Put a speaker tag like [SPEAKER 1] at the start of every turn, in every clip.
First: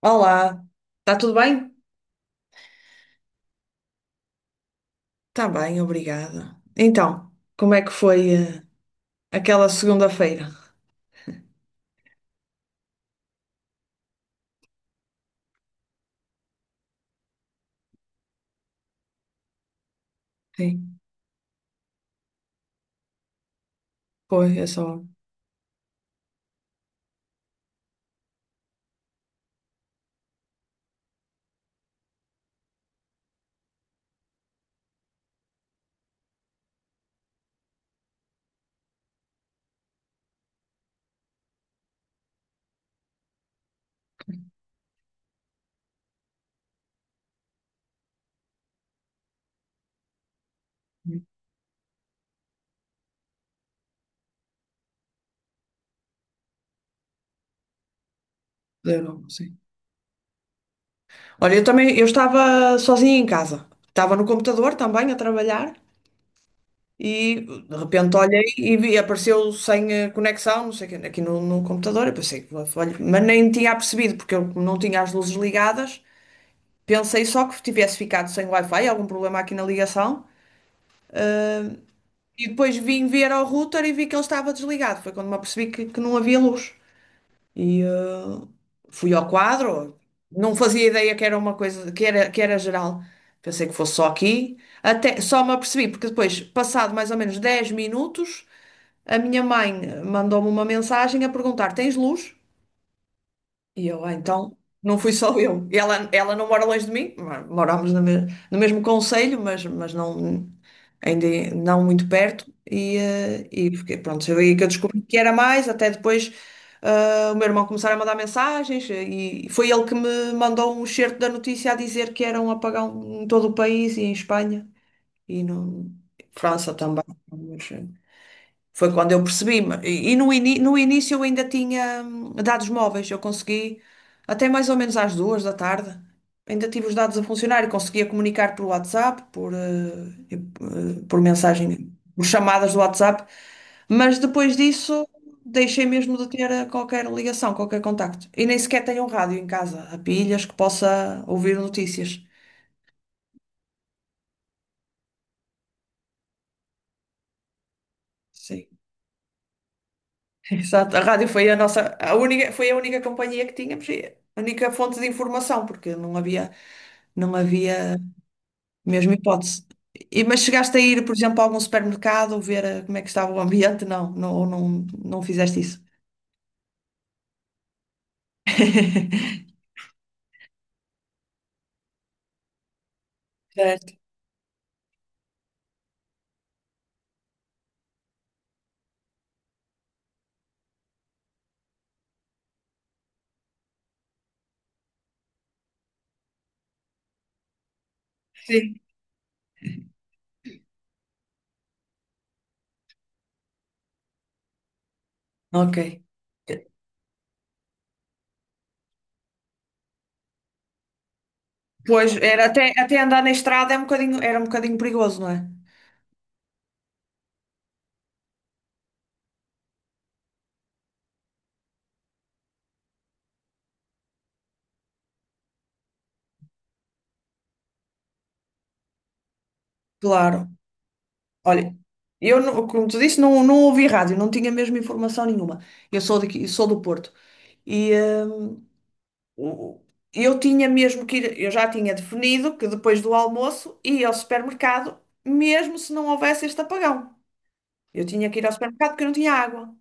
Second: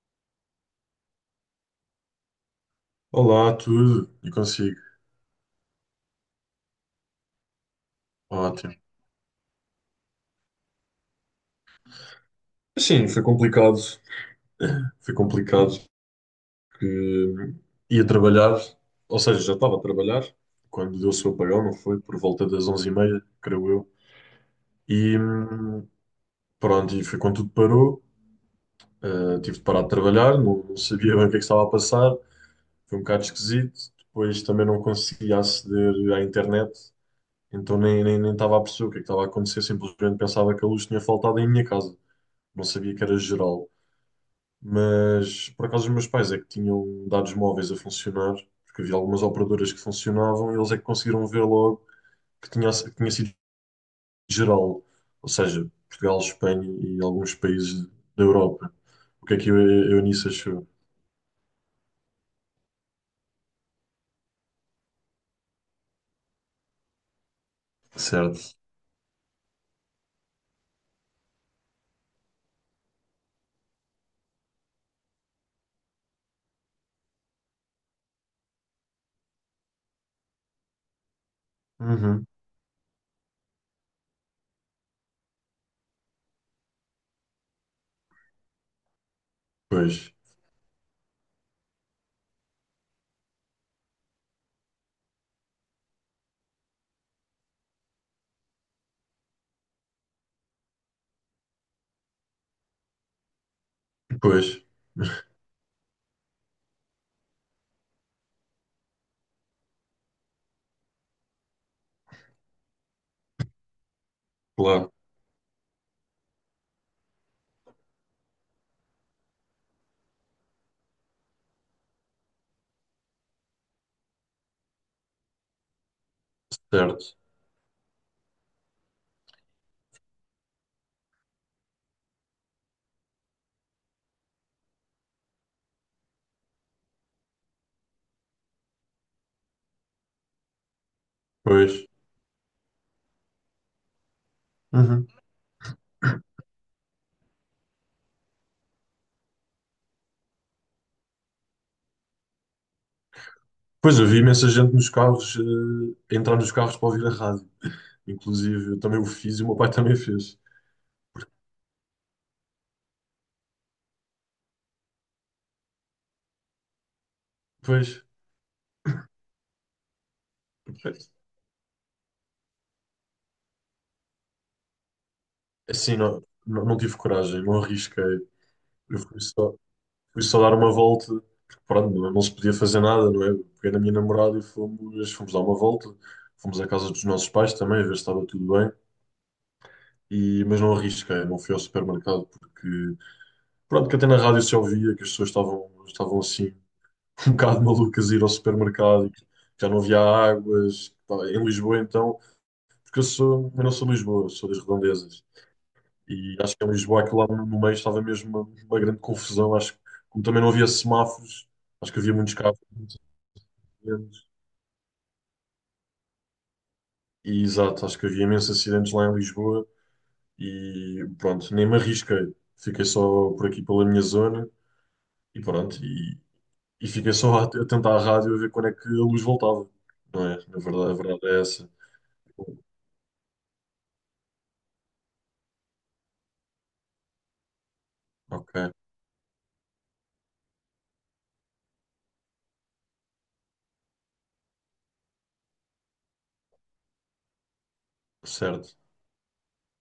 [SPEAKER 1] Olá, está tudo bem?
[SPEAKER 2] Olá, tudo? E consigo?
[SPEAKER 1] Está bem, obrigada. Então, como é que foi
[SPEAKER 2] Ótimo.
[SPEAKER 1] aquela segunda-feira?
[SPEAKER 2] Sim, foi complicado. Foi complicado porque ia trabalhar, ou seja, já estava a trabalhar
[SPEAKER 1] Sim,
[SPEAKER 2] quando deu o seu apagão, não foi? Por volta das 11h30, creio eu.
[SPEAKER 1] foi, é só.
[SPEAKER 2] E pronto, e foi quando tudo parou. Ah, tive de parar de trabalhar, não, não sabia bem o que é que estava a passar. Foi um bocado esquisito. Depois também não conseguia aceder à internet, então nem estava a perceber o que é que estava a acontecer. Simplesmente pensava que a luz tinha faltado em minha casa. Não sabia que era geral. Mas por acaso os meus pais é que tinham dados móveis a funcionar, porque havia algumas operadoras que funcionavam e eles é que conseguiram ver logo que tinha sido geral, ou seja, Portugal, Espanha e alguns países da Europa.
[SPEAKER 1] Zero,
[SPEAKER 2] O que é que
[SPEAKER 1] sim.
[SPEAKER 2] a Eunice achou?
[SPEAKER 1] Olha, eu também, eu estava sozinha em casa. Estava no computador também a trabalhar e de repente olhei
[SPEAKER 2] Certo.
[SPEAKER 1] e vi, apareceu sem conexão, não sei o quê, aqui no computador. Eu pensei, olha, mas nem tinha percebido porque eu não tinha as luzes ligadas. Pensei só que tivesse ficado sem Wi-Fi, algum problema aqui na ligação. ah,
[SPEAKER 2] Uhum.
[SPEAKER 1] e depois vim ver ao router e vi que ele estava desligado. Foi quando me apercebi que não havia luz. E fui ao
[SPEAKER 2] Pois,
[SPEAKER 1] quadro. Não fazia ideia que era uma coisa, que era geral. Pensei que fosse só aqui. Até, só me apercebi, porque depois, passado mais ou menos 10 minutos, a minha mãe mandou-me uma mensagem a perguntar: Tens luz? E eu, então,
[SPEAKER 2] pois,
[SPEAKER 1] não fui só eu. E ela não mora longe de mim, morámos no mesmo concelho, mas não, ainda é, não muito perto. E fiquei, pronto, foi aí que eu
[SPEAKER 2] claro,
[SPEAKER 1] descobri que era mais, até depois o meu irmão começar a mandar mensagens e foi ele que me mandou um excerto da notícia a dizer que era um apagão em todo o país e em Espanha e no França também.
[SPEAKER 2] certo,
[SPEAKER 1] Foi quando eu percebi. E no início eu ainda tinha dados móveis. Eu consegui, até mais ou menos às 2 da tarde, ainda tive os dados a funcionar e conseguia comunicar por WhatsApp, por, eh, e- eh, por
[SPEAKER 2] pois.
[SPEAKER 1] mensagem, por chamadas do WhatsApp. Mas depois disso
[SPEAKER 2] Uhum.
[SPEAKER 1] deixei mesmo de ter qualquer ligação, qualquer contacto. E nem sequer tenho um rádio em casa, a pilhas, que possa ouvir notícias.
[SPEAKER 2] Pois, eu vi imensa gente nos carros, eh, entrar nos carros para ouvir a rádio.
[SPEAKER 1] Sim.
[SPEAKER 2] Inclusive, eu também o fiz e o meu pai também fez.
[SPEAKER 1] Exato, a rádio foi a nossa, a única, foi a única companhia que tínhamos, e a única fonte de informação, porque não havia, não
[SPEAKER 2] Pois,
[SPEAKER 1] havia mesmo hipótese. E, mas chegaste a ir, por exemplo, a algum supermercado ver como é que estava o ambiente? Não, não, ou não fizeste isso.
[SPEAKER 2] assim, não, não, não tive coragem, não arrisquei. Eu fui só, fui só dar uma volta, porque pronto, não, não se podia fazer nada, não é? Peguei na minha
[SPEAKER 1] Certo.
[SPEAKER 2] namorada e fomos, fomos dar uma volta. Fomos à casa dos nossos pais também, a ver se estava tudo bem. E, mas não arrisquei, não fui ao supermercado, porque pronto, que até na rádio se ouvia que as pessoas estavam, estavam assim, um bocado malucas a ir ao
[SPEAKER 1] Sim.
[SPEAKER 2] supermercado e que já não havia águas. Pá, em Lisboa, então, porque eu sou, eu não sou de Lisboa, sou das redondezas.
[SPEAKER 1] Ok.
[SPEAKER 2] E acho que em Lisboa, aquilo lá no meio estava mesmo uma grande confusão. Acho que, como também não havia semáforos, acho que
[SPEAKER 1] Pois,
[SPEAKER 2] havia muitos
[SPEAKER 1] era
[SPEAKER 2] carros,
[SPEAKER 1] até
[SPEAKER 2] muitos
[SPEAKER 1] andar na estrada é um bocadinho,
[SPEAKER 2] acidentes.
[SPEAKER 1] era um bocadinho perigoso, não é?
[SPEAKER 2] E exato, acho que havia imensos acidentes lá em Lisboa. E pronto, nem me arrisquei. Fiquei só por aqui pela minha zona e pronto. E fiquei só a tentar a rádio a ver quando é que a luz voltava. Não é?
[SPEAKER 1] Claro.
[SPEAKER 2] Na verdade, a verdade é essa.
[SPEAKER 1] Olha, eu, como tu disse, não ouvi rádio, não tinha mesmo informação nenhuma. Eu sou daqui, sou do Porto. E
[SPEAKER 2] Ok,
[SPEAKER 1] O- eu tinha mesmo que ir, eu já tinha definido que depois do almoço ia ao supermercado, mesmo se não houvesse este apagão. Eu tinha que ir ao
[SPEAKER 2] certo.
[SPEAKER 1] supermercado porque eu não tinha água.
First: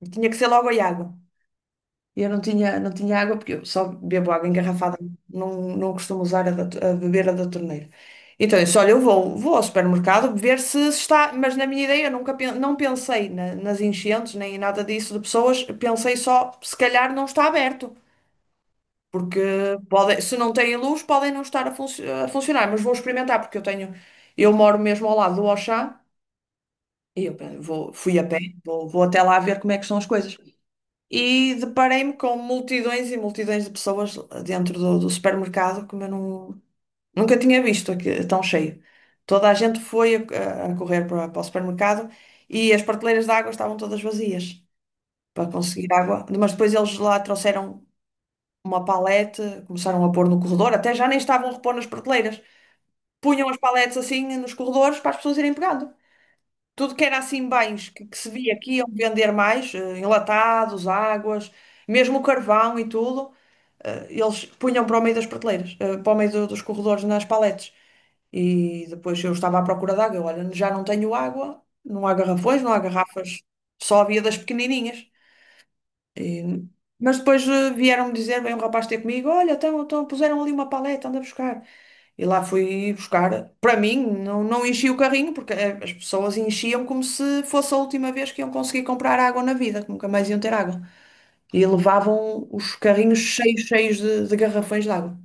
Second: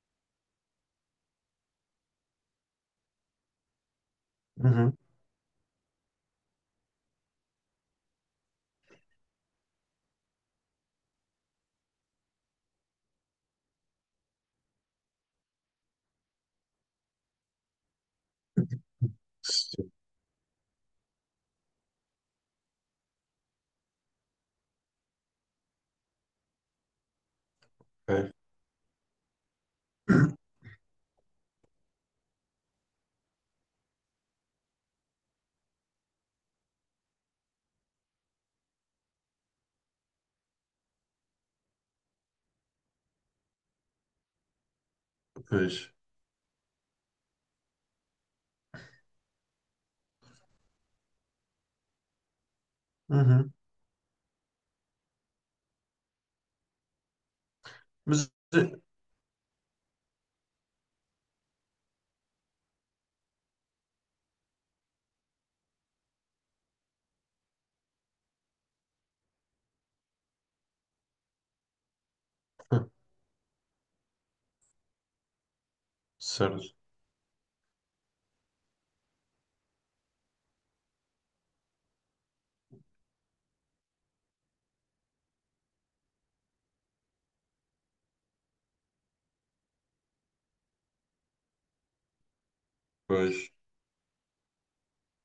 [SPEAKER 1] E tinha que ser logo a água. E eu não tinha água porque eu só bebo água
[SPEAKER 2] Uhum.
[SPEAKER 1] engarrafada, não costumo usar a beber a da torneira. Então, eu disse, olha, eu vou, ao supermercado ver se está, mas na minha ideia eu nunca não pensei nas enchentes nem em nada disso de pessoas, pensei só, se calhar não está aberto. Porque
[SPEAKER 2] Sim,
[SPEAKER 1] podem, se não têm luz, podem não estar a funcionar, mas vou experimentar, porque eu tenho, eu moro mesmo ao lado do Auchan e eu vou, fui a
[SPEAKER 2] ok.
[SPEAKER 1] pé, vou até lá ver como é que são as coisas. E deparei-me com multidões e multidões de pessoas dentro do supermercado que eu não, nunca tinha visto aqui, tão cheio. Toda a gente foi a correr para o supermercado e as prateleiras de água estavam todas vazias para
[SPEAKER 2] Pois.
[SPEAKER 1] conseguir água, mas depois eles lá trouxeram uma palete, começaram a pôr no corredor, até já nem estavam a repor nas prateleiras. Punham
[SPEAKER 2] Uhum.
[SPEAKER 1] as paletes assim nos corredores para as pessoas irem pegando. Tudo que era assim bens que se
[SPEAKER 2] Mas.
[SPEAKER 1] via aqui
[SPEAKER 2] é-
[SPEAKER 1] iam vender mais, enlatados, águas, mesmo o carvão e tudo, eles punham para o meio das prateleiras, para o meio dos corredores nas paletes. E depois eu estava à procura de água. Olha, já não tenho água, não há garrafões, não há
[SPEAKER 2] ah,
[SPEAKER 1] garrafas, só havia das pequenininhas. E-
[SPEAKER 2] certo.
[SPEAKER 1] mas depois vieram-me dizer, veio um rapaz ter comigo, olha, então puseram ali uma paleta, anda buscar. E lá fui buscar. Para mim, não enchi o carrinho, porque as pessoas enchiam como se fosse a última vez que iam conseguir comprar água na vida, que nunca mais iam ter água. E levavam os carrinhos
[SPEAKER 2] Pois.
[SPEAKER 1] cheios, cheios de garrafões de água.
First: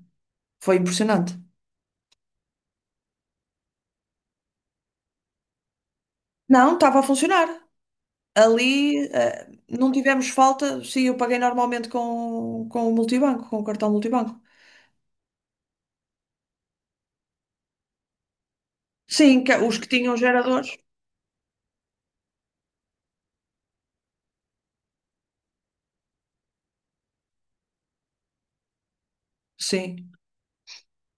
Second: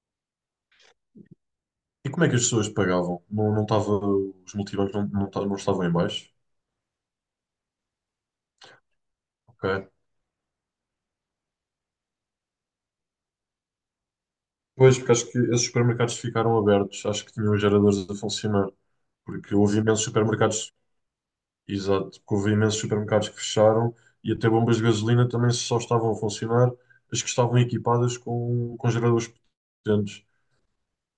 [SPEAKER 1] Foi impressionante.
[SPEAKER 2] E como é que as pessoas pagavam? Não, não estava, os multibancos não, não estavam em baixo?
[SPEAKER 1] Não, estava a funcionar. Ali,
[SPEAKER 2] Ok.
[SPEAKER 1] não tivemos falta. Sim, eu paguei normalmente com o multibanco, com o cartão multibanco.
[SPEAKER 2] Pois, porque acho que esses supermercados ficaram abertos, acho que tinham os geradores a funcionar,
[SPEAKER 1] Sim,
[SPEAKER 2] porque
[SPEAKER 1] os
[SPEAKER 2] houve
[SPEAKER 1] que
[SPEAKER 2] imensos
[SPEAKER 1] tinham geradores.
[SPEAKER 2] supermercados, exato, porque houve imensos supermercados que fecharam e até bombas de gasolina também só estavam a funcionar as que estavam equipadas com geradores
[SPEAKER 1] Sim,
[SPEAKER 2] potentes,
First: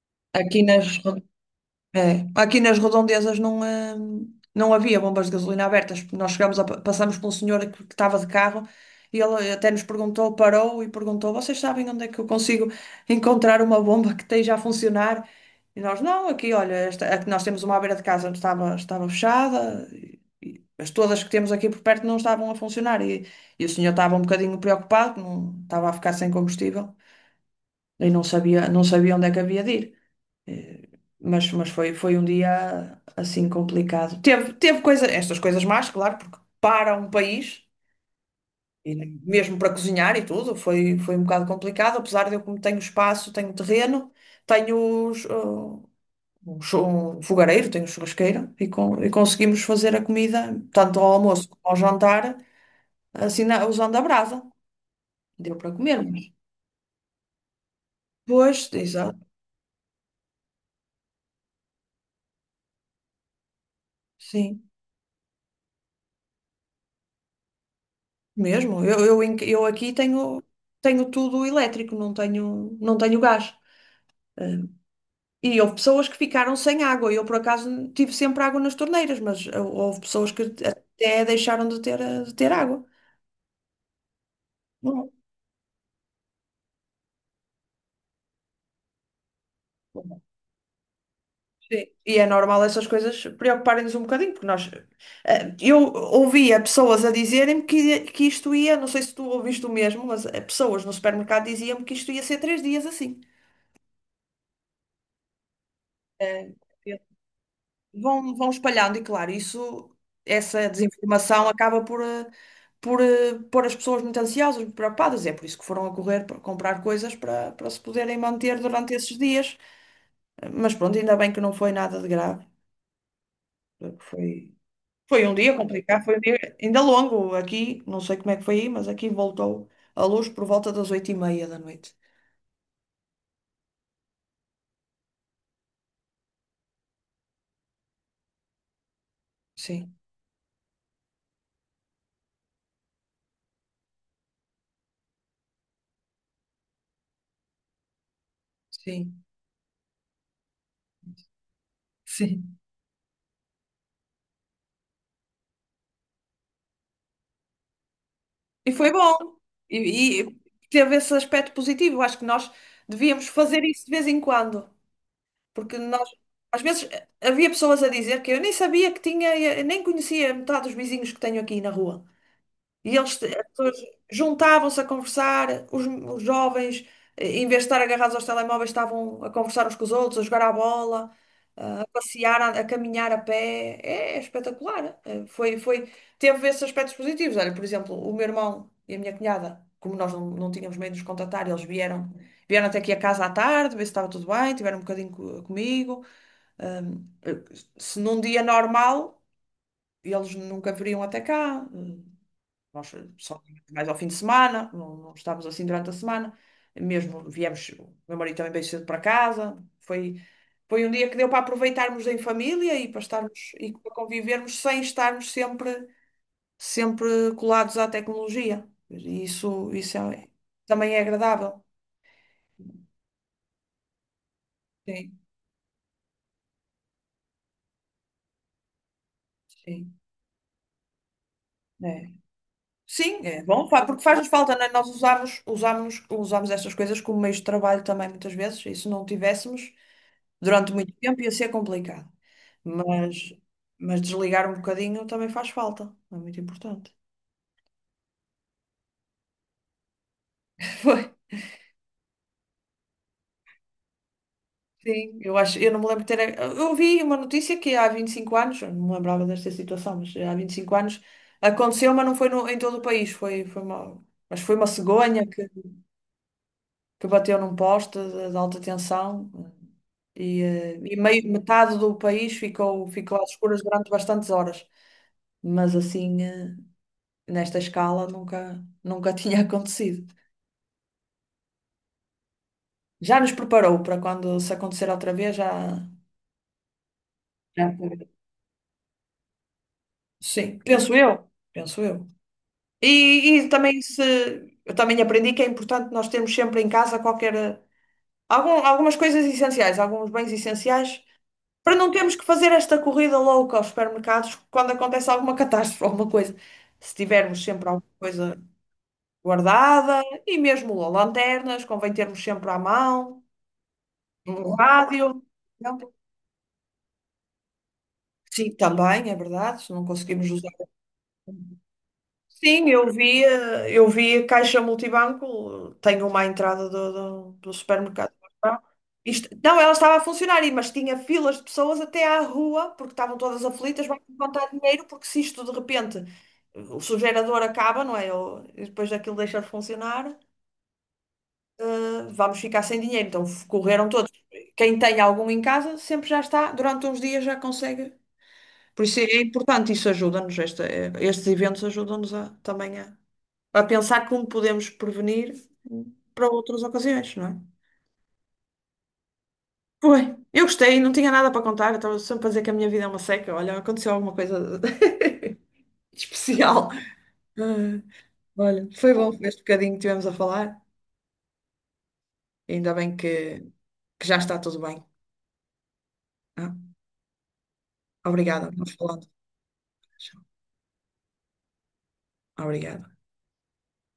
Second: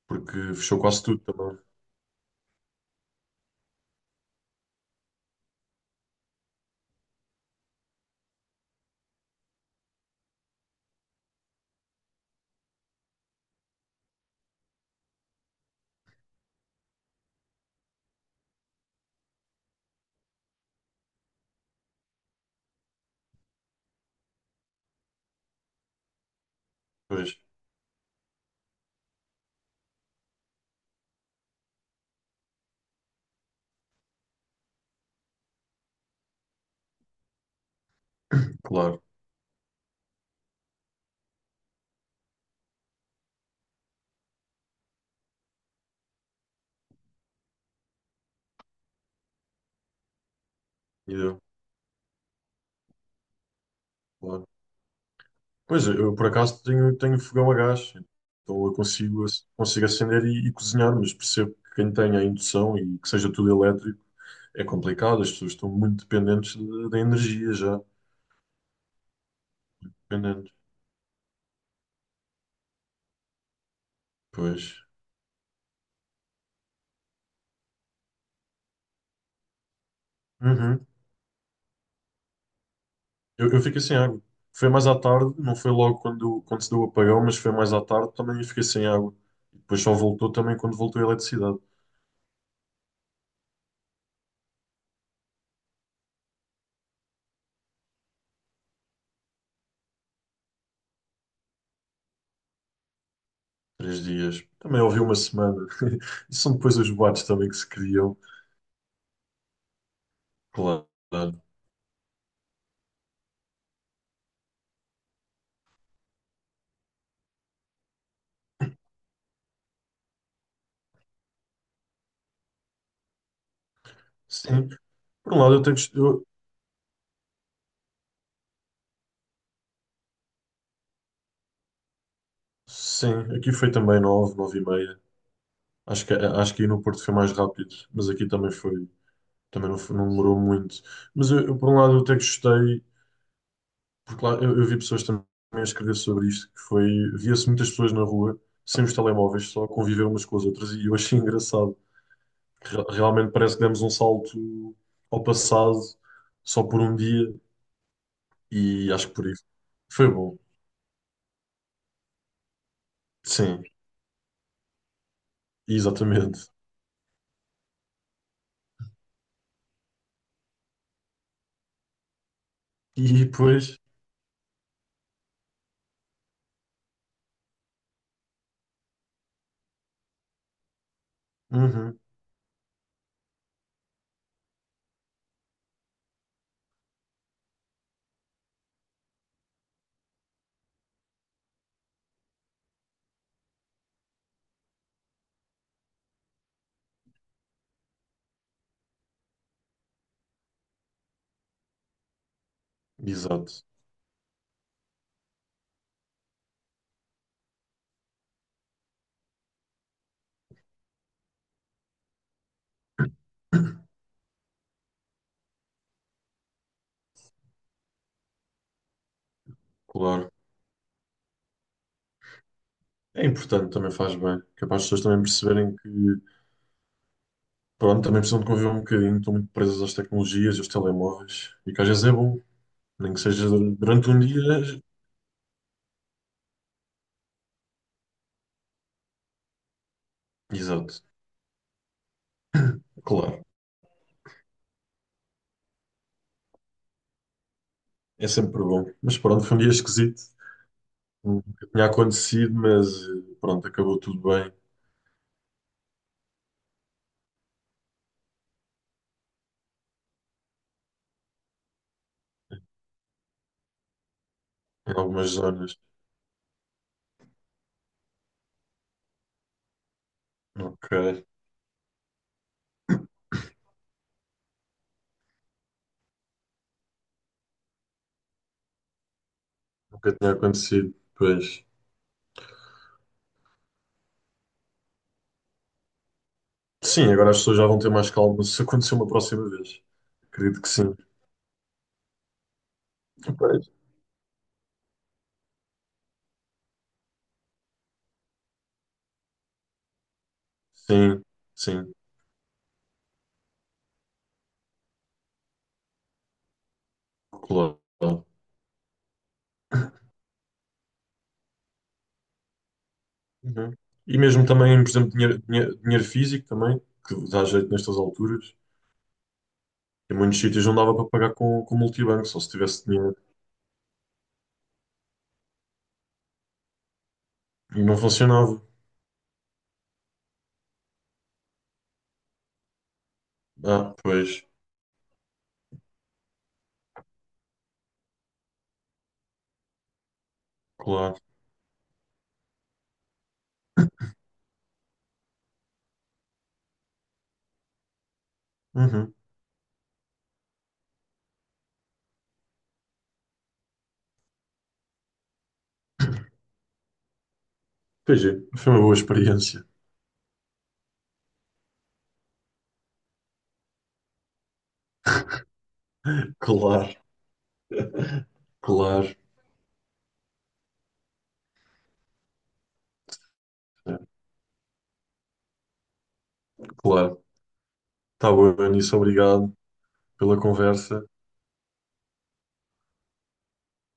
[SPEAKER 2] porque
[SPEAKER 1] aqui
[SPEAKER 2] fechou quase tudo também.
[SPEAKER 1] nas redondezas não havia bombas de gasolina abertas. Nós chegámos passamos por um senhor que estava de carro e ele até nos perguntou, parou e perguntou: Vocês sabem onde é que eu consigo encontrar uma bomba que esteja a funcionar? E nós, não, aqui, olha, esta, a que nós temos uma à beira de casa estava fechada, e as todas que temos aqui por perto não estavam a funcionar. E o senhor estava um bocadinho preocupado, não, estava a ficar sem combustível
[SPEAKER 2] Pois,
[SPEAKER 1] e não sabia onde é que havia de ir. Eh, mas foi um dia assim complicado. Teve coisa, estas coisas más, claro, porque para um país, e
[SPEAKER 2] claro.
[SPEAKER 1] mesmo para cozinhar e tudo, foi um bocado complicado, apesar de eu como tenho espaço, tenho terreno, tenho um fogareiro, tenho churrasqueira e conseguimos fazer a comida, tanto ao
[SPEAKER 2] E deu,
[SPEAKER 1] almoço como ao jantar, assim usando a brasa.
[SPEAKER 2] claro.
[SPEAKER 1] Deu para
[SPEAKER 2] Pois,
[SPEAKER 1] comer,
[SPEAKER 2] eu
[SPEAKER 1] mas.
[SPEAKER 2] por acaso tenho, tenho fogão a gás,
[SPEAKER 1] Pois,
[SPEAKER 2] então eu
[SPEAKER 1] exato,
[SPEAKER 2] consigo, consigo acender e cozinhar, mas percebo que quem tenha a indução e que seja tudo elétrico é
[SPEAKER 1] sim.
[SPEAKER 2] complicado, as pessoas estão muito dependentes da energia já,
[SPEAKER 1] Mesmo, eu aqui tenho,
[SPEAKER 2] dependentes.
[SPEAKER 1] tenho tudo elétrico, não tenho gás. Eh,
[SPEAKER 2] Pois.
[SPEAKER 1] E houve pessoas que ficaram sem água. Eu, por acaso, tive sempre água nas torneiras, mas houve pessoas que
[SPEAKER 2] Uhum.
[SPEAKER 1] até deixaram de ter água.
[SPEAKER 2] Eu fiquei sem água. Foi mais à
[SPEAKER 1] Não.
[SPEAKER 2] tarde, não foi logo quando, quando se deu o apagão, mas foi mais à tarde também eu fiquei sem água. E depois só voltou também quando voltou a eletricidade.
[SPEAKER 1] Sim. E é normal essas coisas preocuparem-nos um bocadinho, porque nós. Eu ouvia pessoas a dizerem-me que isto ia, não sei se tu ouviste o mesmo, mas pessoas no supermercado diziam-me que isto ia ser 3 dias assim.
[SPEAKER 2] 3 dias. Também ouvi uma semana. E
[SPEAKER 1] Ah,
[SPEAKER 2] são depois os boatos também que se criam.
[SPEAKER 1] vão espalhando e claro, isso, essa
[SPEAKER 2] Claro.
[SPEAKER 1] desinformação acaba por pôr as pessoas muito ansiosas, muito preocupadas, é por isso que foram a correr para comprar coisas para se poderem manter durante esses dias, mas pronto, ainda bem que não foi nada de grave, foi,
[SPEAKER 2] Sim.
[SPEAKER 1] foi
[SPEAKER 2] Por
[SPEAKER 1] um
[SPEAKER 2] um lado,
[SPEAKER 1] dia
[SPEAKER 2] eu tenho que.
[SPEAKER 1] complicado, foi um
[SPEAKER 2] Eu,
[SPEAKER 1] dia ainda longo aqui, não sei como é que foi aí, mas aqui voltou a luz por volta das 20h30 da noite,
[SPEAKER 2] sim, aqui foi também 9 9 e meia. Acho que aí no Porto foi mais rápido, mas aqui também foi. Também não,
[SPEAKER 1] sim,
[SPEAKER 2] não demorou muito. Mas eu, por um lado, eu até gostei, porque lá eu vi pessoas também a escrever sobre isto, que foi. Via-se muitas pessoas na rua, sem os
[SPEAKER 1] sim,
[SPEAKER 2] telemóveis, só a conviver umas com as outras, e eu achei engraçado.
[SPEAKER 1] sim.
[SPEAKER 2] Realmente parece que demos um salto ao passado só por um dia,
[SPEAKER 1] E
[SPEAKER 2] e
[SPEAKER 1] foi
[SPEAKER 2] acho
[SPEAKER 1] bom.
[SPEAKER 2] que por isso foi
[SPEAKER 1] E,
[SPEAKER 2] bom.
[SPEAKER 1] e teve esse aspecto positivo. Acho que nós devíamos
[SPEAKER 2] Sim,
[SPEAKER 1] fazer isso de vez em quando. Porque nós,
[SPEAKER 2] exatamente.
[SPEAKER 1] às vezes, havia pessoas a dizer que eu nem sabia que tinha, eu nem conhecia metade dos vizinhos que tenho aqui na rua. E
[SPEAKER 2] E
[SPEAKER 1] eles, as pessoas
[SPEAKER 2] depois.
[SPEAKER 1] juntavam-se a conversar, os jovens, em vez de estar agarrados aos telemóveis, estavam a conversar uns com os outros, a jogar à bola, a
[SPEAKER 2] Uhum,
[SPEAKER 1] passear, a caminhar a pé. É, espetacular. Foi, teve esses aspectos positivos. Olha, por exemplo, o meu irmão e a minha cunhada, como nós não tínhamos meio de nos contatar, eles vieram até aqui a casa à tarde, ver se estava tudo bem, tiveram um bocadinho comigo. Ahm, eh, se num dia normal, eles nunca viriam até cá. Nós só
[SPEAKER 2] exato.
[SPEAKER 1] mais ao fim de semana, não estávamos assim durante a semana. Mesmo viemos, o meu marido também veio cedo para casa. Foi um dia que deu para aproveitarmos em família e para estarmos e para convivermos sem estarmos sempre, sempre colados à tecnologia. E isso
[SPEAKER 2] Claro.
[SPEAKER 1] também é agradável.
[SPEAKER 2] É importante, também faz bem. Capaz as pessoas
[SPEAKER 1] Sim,
[SPEAKER 2] também perceberem que, pronto, também precisam de conviver um bocadinho, estão muito presas
[SPEAKER 1] sim.
[SPEAKER 2] às tecnologias, aos telemóveis, e que às vezes
[SPEAKER 1] É.
[SPEAKER 2] é bom, nem
[SPEAKER 1] Sim,
[SPEAKER 2] que
[SPEAKER 1] é
[SPEAKER 2] seja
[SPEAKER 1] bom, porque
[SPEAKER 2] durante um
[SPEAKER 1] faz-nos falta, né?
[SPEAKER 2] dia.
[SPEAKER 1] Nós usamos estas coisas como meios de trabalho também muitas vezes, e se não tivéssemos. Durante muito
[SPEAKER 2] Exato,
[SPEAKER 1] tempo ia ser complicado, mas,
[SPEAKER 2] claro.
[SPEAKER 1] mas desligar um bocadinho também faz falta, é muito importante.
[SPEAKER 2] É sempre bom. Mas pronto, foi um dia esquisito.
[SPEAKER 1] Foi,
[SPEAKER 2] Nunca tinha acontecido, mas eh, pronto, acabou tudo bem
[SPEAKER 1] sim, eu acho, eu não me lembro de ter. Eu vi uma notícia que há 25 anos, eu não me lembrava desta situação, mas há 25 anos aconteceu, mas não foi em todo o país, foi uma, mas foi uma
[SPEAKER 2] em
[SPEAKER 1] cegonha
[SPEAKER 2] algumas
[SPEAKER 1] que,
[SPEAKER 2] zonas.
[SPEAKER 1] que bateu num poste de alta tensão e, eh,
[SPEAKER 2] Ok,
[SPEAKER 1] e metade do país ficou às escuras durante bastantes horas, mas assim. Nesta escala nunca, nunca tinha acontecido.
[SPEAKER 2] nunca tinha acontecido. Pois.
[SPEAKER 1] Já nos preparou para quando se acontecer outra vez,
[SPEAKER 2] Sim, agora as pessoas já
[SPEAKER 1] já-
[SPEAKER 2] vão ter mais calma se acontecer uma próxima vez.
[SPEAKER 1] sim,
[SPEAKER 2] Acredito que
[SPEAKER 1] penso
[SPEAKER 2] sim.
[SPEAKER 1] eu, penso eu. E
[SPEAKER 2] Pois.
[SPEAKER 1] também se eu também aprendi que é importante nós termos sempre em casa algumas coisas essenciais, alguns bens essenciais,
[SPEAKER 2] Sim,
[SPEAKER 1] para não
[SPEAKER 2] sim,
[SPEAKER 1] termos que fazer esta corrida louca aos supermercados quando acontece alguma catástrofe, alguma coisa. Se tivermos sempre
[SPEAKER 2] claro.
[SPEAKER 1] alguma coisa guardada e mesmo lanternas, convém termos sempre à mão.
[SPEAKER 2] Uhum. E mesmo
[SPEAKER 1] Um
[SPEAKER 2] também, por exemplo,
[SPEAKER 1] rádio.
[SPEAKER 2] dinheiro,
[SPEAKER 1] Não.
[SPEAKER 2] dinheiro físico também, que dá jeito nestas
[SPEAKER 1] Sim,
[SPEAKER 2] alturas.
[SPEAKER 1] também, é verdade, se não
[SPEAKER 2] Em
[SPEAKER 1] conseguimos
[SPEAKER 2] muitos
[SPEAKER 1] usar.
[SPEAKER 2] sítios não dava para pagar com multibanco, só se
[SPEAKER 1] Sim,
[SPEAKER 2] tivesse
[SPEAKER 1] eu
[SPEAKER 2] dinheiro.
[SPEAKER 1] vi, eh, eu vi a caixa multibanco, tenho uma à entrada do
[SPEAKER 2] E não
[SPEAKER 1] supermercado.
[SPEAKER 2] funcionava.
[SPEAKER 1] Não, ela estava a funcionar, mas tinha filas de pessoas até à rua, porque estavam todas aflitas,
[SPEAKER 2] Ah,
[SPEAKER 1] vão
[SPEAKER 2] pois,
[SPEAKER 1] levantar dinheiro, porque se isto de repente o seu gerador acaba, não é? E depois daquilo deixa de funcionar,
[SPEAKER 2] claro.
[SPEAKER 1] eh, vamos ficar sem dinheiro. Então correram todos. Quem tem algum em casa sempre já está, durante uns dias já consegue. Por isso
[SPEAKER 2] Uhum.
[SPEAKER 1] é importante, isso ajuda-nos, estes eventos ajudam-nos também a pensar como podemos prevenir para outras ocasiões, não é?
[SPEAKER 2] Pois é, foi uma boa experiência.
[SPEAKER 1] Foi. Eu gostei, não tinha nada para contar, eu estava sempre a dizer que a minha vida é uma seca. Olha, aconteceu alguma coisa especial.
[SPEAKER 2] Claro,
[SPEAKER 1] Ah, olha, foi bom
[SPEAKER 2] claro,
[SPEAKER 1] este bocadinho que tivemos a falar. Ainda bem que,
[SPEAKER 2] é,
[SPEAKER 1] que já está tudo bem. Ah,
[SPEAKER 2] claro. Está
[SPEAKER 1] obrigada,
[SPEAKER 2] bom,
[SPEAKER 1] vamos
[SPEAKER 2] Anísio,
[SPEAKER 1] falando.
[SPEAKER 2] obrigado pela conversa.
[SPEAKER 1] Obrigada.